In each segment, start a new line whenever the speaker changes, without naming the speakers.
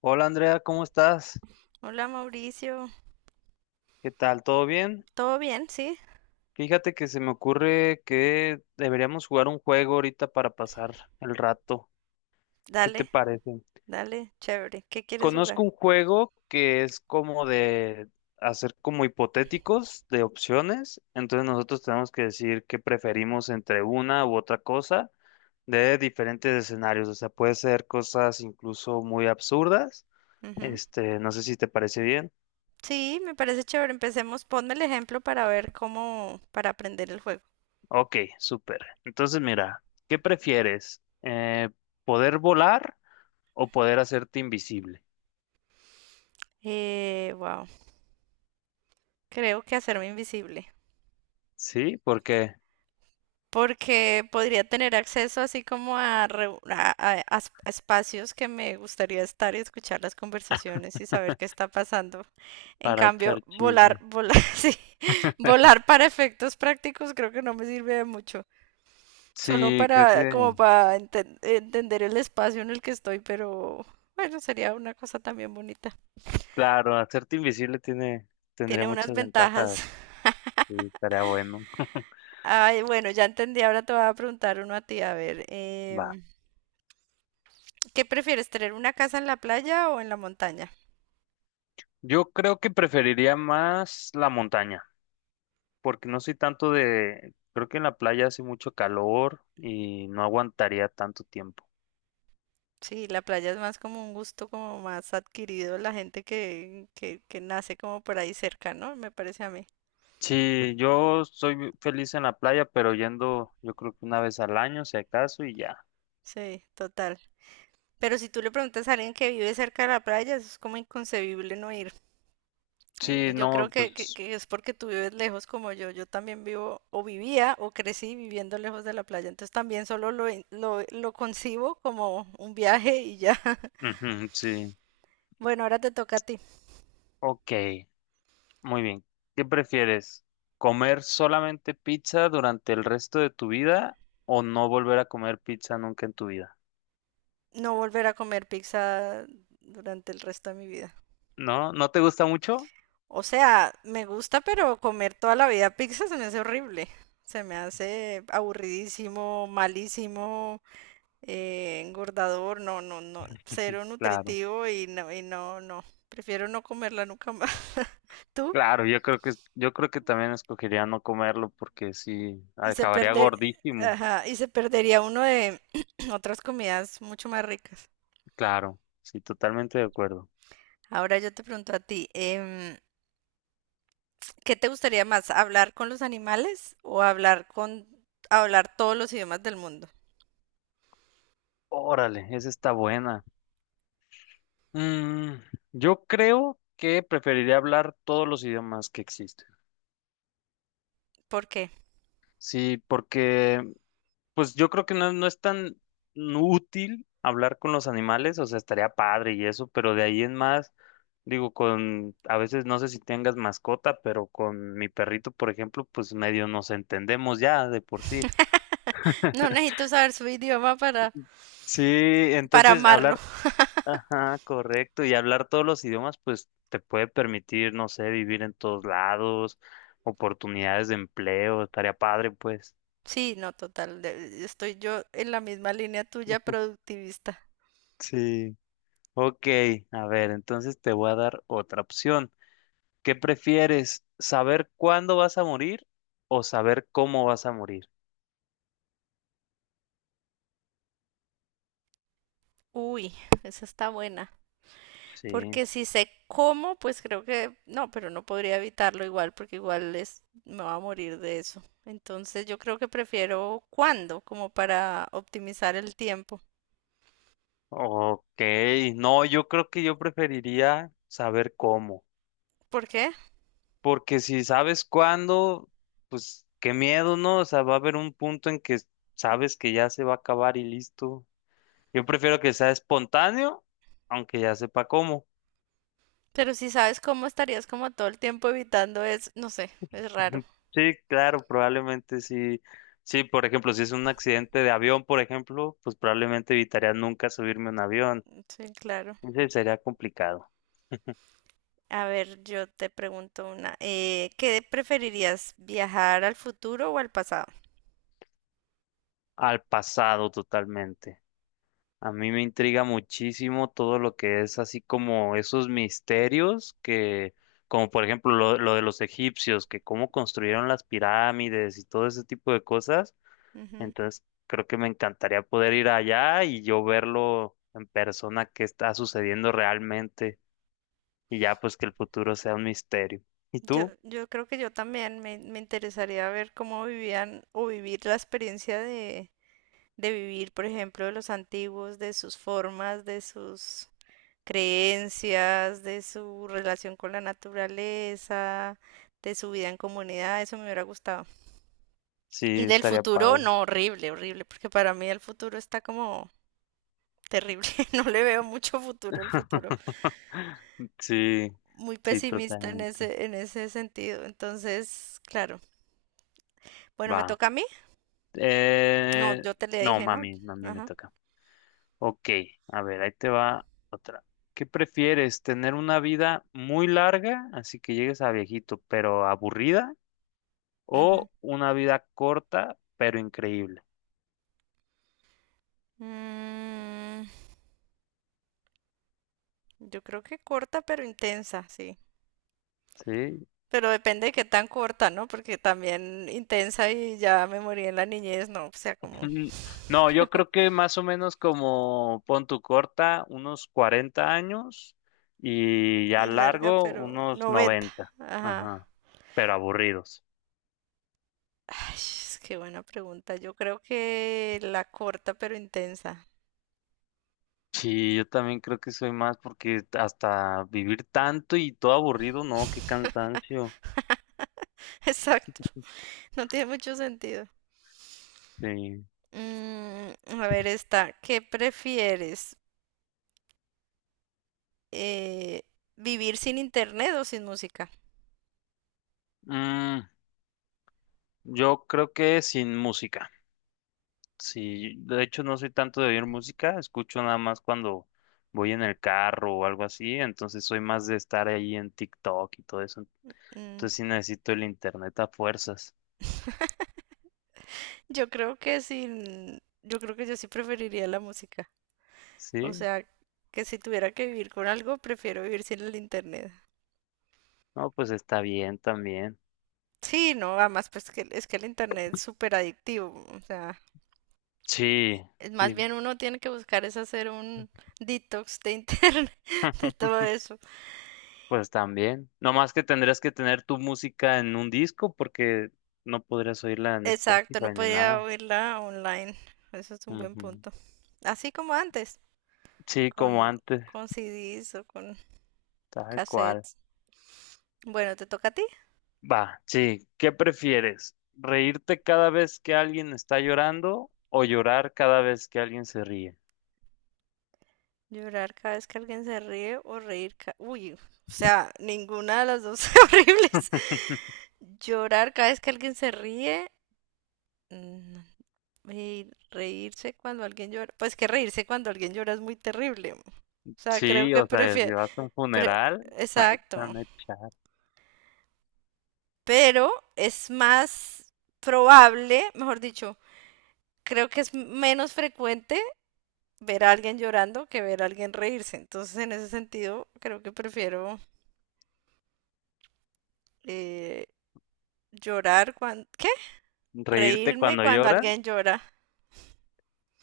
Hola Andrea, ¿cómo estás?
Hola Mauricio,
¿Qué tal? ¿Todo bien?
¿todo bien? Sí,
Fíjate que se me ocurre que deberíamos jugar un juego ahorita para pasar el rato. ¿Qué te
dale,
parece?
dale, chévere. ¿Qué quieres jugar?
Conozco un juego que es como de hacer como hipotéticos de opciones. Entonces nosotros tenemos que decir qué preferimos entre una u otra cosa de diferentes escenarios. O sea, puede ser cosas incluso muy absurdas.
Ujú.
Este, no sé si te parece bien.
Sí, me parece chévere. Empecemos, ponme el ejemplo para ver cómo, para aprender el juego.
Ok, súper. Entonces, mira, ¿qué prefieres? ¿Poder volar o poder hacerte invisible?
Wow, creo que hacerme invisible,
Sí, porque
porque podría tener acceso así como a, a espacios que me gustaría estar y escuchar las conversaciones y saber qué está pasando. En
para
cambio,
echar chisme.
volar, sí, volar para efectos prácticos creo que no me sirve de mucho. Solo
Sí, creo que,
para, como para entender el espacio en el que estoy, pero bueno, sería una cosa también bonita.
claro, hacerte invisible tiene, tendría
Tiene unas
muchas ventajas.
ventajas.
Sí, estaría bueno.
Ay, bueno, ya entendí. Ahora te voy a preguntar uno a ti. A ver,
Va.
¿qué prefieres, tener una casa en la playa o en la montaña?
Yo creo que preferiría más la montaña, porque no soy tanto de, creo que en la playa hace mucho calor y no aguantaría tanto tiempo.
Sí, la playa es más como un gusto como más adquirido la gente que nace como por ahí cerca, ¿no? Me parece a mí.
Sí, yo soy feliz en la playa, pero yendo yo creo que una vez al año, si acaso, y ya.
Sí, total. Pero si tú le preguntas a alguien que vive cerca de la playa, eso es como inconcebible no ir.
Sí,
Yo creo
no, pues,
que es porque tú vives lejos como yo. Yo también vivo o vivía o crecí viviendo lejos de la playa. Entonces también solo lo concibo como un viaje y ya.
ujú, sí.
Bueno, ahora te toca a ti.
Ok, muy bien. ¿Qué prefieres? ¿Comer solamente pizza durante el resto de tu vida o no volver a comer pizza nunca en tu vida?
No volver a comer pizza durante el resto de mi vida.
¿No? ¿No te gusta mucho?
O sea, me gusta, pero comer toda la vida pizza se me hace horrible. Se me hace aburridísimo, malísimo, engordador, no, no, no, cero
Claro.
nutritivo no. Prefiero no comerla nunca más. Tú
Claro, yo creo que también escogería no comerlo porque sí
y se
acabaría
perder,
gordísimo.
ajá, y se perdería uno de otras comidas mucho más ricas.
Claro, sí, totalmente de acuerdo.
Ahora yo te pregunto a ti, ¿qué te gustaría más, hablar con los animales o hablar todos los idiomas del mundo?
Órale, esa está buena. Mm, yo creo que preferiría hablar todos los idiomas que existen.
¿Por qué?
Sí, porque pues yo creo que no, no es tan útil hablar con los animales, o sea, estaría padre y eso, pero de ahí en más, digo, con, a veces no sé si tengas mascota, pero con mi perrito, por ejemplo, pues medio nos entendemos ya de por sí.
No necesito saber su idioma
Sí,
para
entonces
amarlo.
hablar. Ajá, correcto. Y hablar todos los idiomas, pues te puede permitir, no sé, vivir en todos lados, oportunidades de empleo, estaría padre, pues.
Sí, no, total, de- estoy yo en la misma línea tuya, productivista.
Sí. Ok, a ver, entonces te voy a dar otra opción. ¿Qué prefieres? ¿Saber cuándo vas a morir o saber cómo vas a morir?
Uy, esa está buena.
Sí.
Porque si sé cómo, pues creo que no, pero no podría evitarlo igual, porque igual es, me va a morir de eso. Entonces yo creo que prefiero cuándo, como para optimizar el tiempo.
Ok, no, yo creo que yo preferiría saber cómo.
¿Por qué?
Porque si sabes cuándo, pues qué miedo, ¿no? O sea, va a haber un punto en que sabes que ya se va a acabar y listo. Yo prefiero que sea espontáneo, aunque ya sepa cómo.
Pero si sabes cómo estarías como todo el tiempo evitando es, no sé, es raro.
Sí, claro, probablemente sí. Sí, por ejemplo, si es un accidente de avión, por ejemplo, pues probablemente evitaría nunca subirme a un avión.
Sí, claro.
Ese sería complicado.
A ver, yo te pregunto una. ¿Qué preferirías, viajar al futuro o al pasado?
Al pasado totalmente. A mí me intriga muchísimo todo lo que es así como esos misterios que, como por ejemplo lo de los egipcios, que cómo construyeron las pirámides y todo ese tipo de cosas.
Ujú.
Entonces, creo que me encantaría poder ir allá y yo verlo en persona qué está sucediendo realmente y ya pues que el futuro sea un misterio. ¿Y
Yo,
tú?
yo creo que yo también me interesaría ver cómo vivían o vivir la experiencia de vivir, por ejemplo, de los antiguos, de sus formas, de sus creencias, de su relación con la naturaleza, de su vida en comunidad, eso me hubiera gustado.
Sí,
Y del
estaría
futuro,
padre.
no, horrible, horrible, porque para mí el futuro está como terrible, no le veo mucho futuro al futuro,
Sí,
muy
sí,
pesimista en
totalmente.
ese sentido, entonces, claro. Bueno, ¿me
Va.
toca a mí? No,
Eh,
yo te le
no,
dije, ¿no?
mami, mami me
Ajá.
toca. Ok, a ver, ahí te va otra. ¿Qué prefieres? ¿Tener una vida muy larga, así que llegues a viejito, pero aburrida?
Ujú.
¿O una vida corta, pero increíble?
Mm, yo creo que corta pero intensa, sí.
Sí.
Pero depende de qué tan corta, ¿no? Porque también intensa y ya me morí en la niñez, no, o sea, como
Mm, no, yo creo que más o menos como pon tu corta, unos 40 años y ya
y larga,
largo,
pero
unos
90.
90.
Ajá.
Ajá, pero aburridos.
Ay, es que buena pregunta. Yo creo que la corta pero intensa.
Sí, yo también creo que soy más porque hasta vivir tanto y todo aburrido, no, qué cansancio.
Exacto. No tiene mucho sentido.
Sí.
Mm, a ver, esta. ¿Qué prefieres? Eh, ¿Vivir sin internet o sin música?
Mm, yo creo que sin música. Sí, de hecho no soy tanto de oír música, escucho nada más cuando voy en el carro o algo así, entonces soy más de estar ahí en TikTok y todo eso.
Mm,
Entonces sí necesito el internet a fuerzas.
yo creo que sin... Yo creo que yo sí preferiría la música. O
Sí,
sea, que si tuviera que vivir con algo, prefiero vivir sin el internet.
no, pues está bien también.
Sí, no, además, pues que es que el internet es súper adictivo. O sea,
Sí,
es más
sí.
bien uno tiene que buscar es hacer un detox de internet, de todo eso.
Pues también. No más que tendrías que tener tu música en un disco porque no podrías oírla en
Exacto, no
Spotify ni
podía
nada.
oírla online. Eso es un buen
Ujú.
punto. Así como antes,
Sí,
con,
como antes,
con CDs o con
tal cual.
cassettes. Bueno, ¿te toca a ti?
Va, sí. ¿Qué prefieres? ¿Reírte cada vez que alguien está llorando o llorar cada vez que alguien se ríe?
Llorar cada vez que alguien se ríe o reír ca- Uy, o sea, ninguna de las dos son horribles. Llorar cada vez que alguien se ríe. mm, Y reírse cuando alguien llora. Pues que reírse cuando alguien llora es muy terrible. O sea, creo
Sí,
que
o sea, si
prefiero...
vas a un funeral, ahí
Exacto.
están a echar.
Pero es más probable, mejor dicho, creo que es menos frecuente ver a alguien llorando que ver a alguien reírse. Entonces, en ese sentido, creo que prefiero... eh, llorar cuando... ¿Qué?
¿Reírte
Reírme
cuando
cuando
llora?
alguien llora.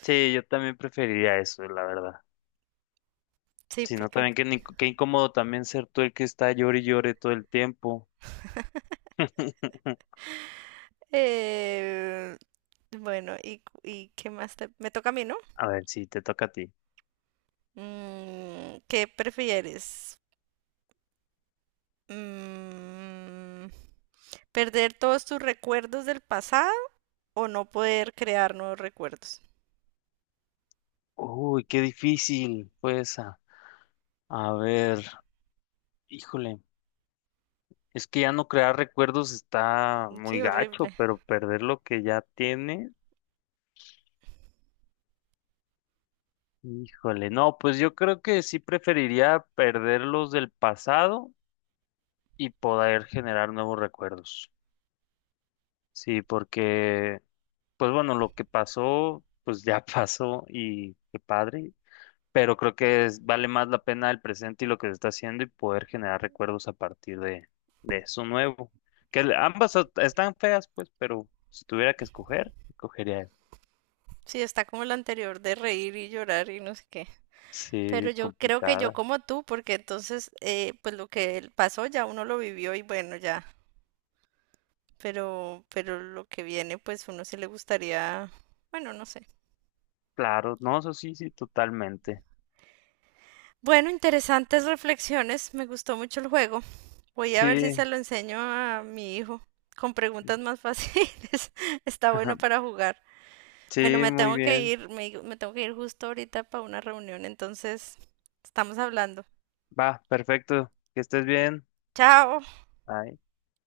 Sí, yo también preferiría eso, la verdad.
Sí,
Si no,
porque...
también qué, qué incómodo también ser tú el que está llore y llore todo el tiempo.
eh, bueno, y qué más te... Me toca a mí, ¿no?
A ver, si te toca a ti.
¿Qué prefieres? Mm, ¿Perder todos tus recuerdos del pasado o no poder crear nuevos recuerdos?
Uy, qué difícil fue esa. A ver, híjole, es que ya no crear recuerdos está
Sí,
muy gacho,
horrible.
pero perder lo que ya tiene, híjole, no, pues yo creo que sí preferiría perder los del pasado y poder generar nuevos recuerdos. Sí, porque, pues bueno, lo que pasó, pues ya pasó y qué padre, pero creo que vale más la pena el presente y lo que se está haciendo y poder generar recuerdos a partir de eso nuevo. Que ambas están feas, pues, pero si tuviera que escoger, escogería eso.
Sí, está como el anterior de reír y llorar y no sé qué.
Sí,
Pero yo creo que yo
complicada.
como tú, porque entonces, pues lo que pasó ya uno lo vivió y bueno, ya pero lo que viene, pues uno sí le gustaría, bueno, no sé.
Claro, no, eso sí, sí, totalmente.
Bueno, interesantes reflexiones, me gustó mucho el juego. Voy a ver si
Sí,
se lo enseño a mi hijo con preguntas más fáciles. Está bueno para jugar. Bueno,
sí,
me
muy
tengo que
bien.
ir, me tengo que ir justo ahorita para una reunión, entonces estamos hablando.
Va, perfecto. Que estés bien.
Chao.
Bye.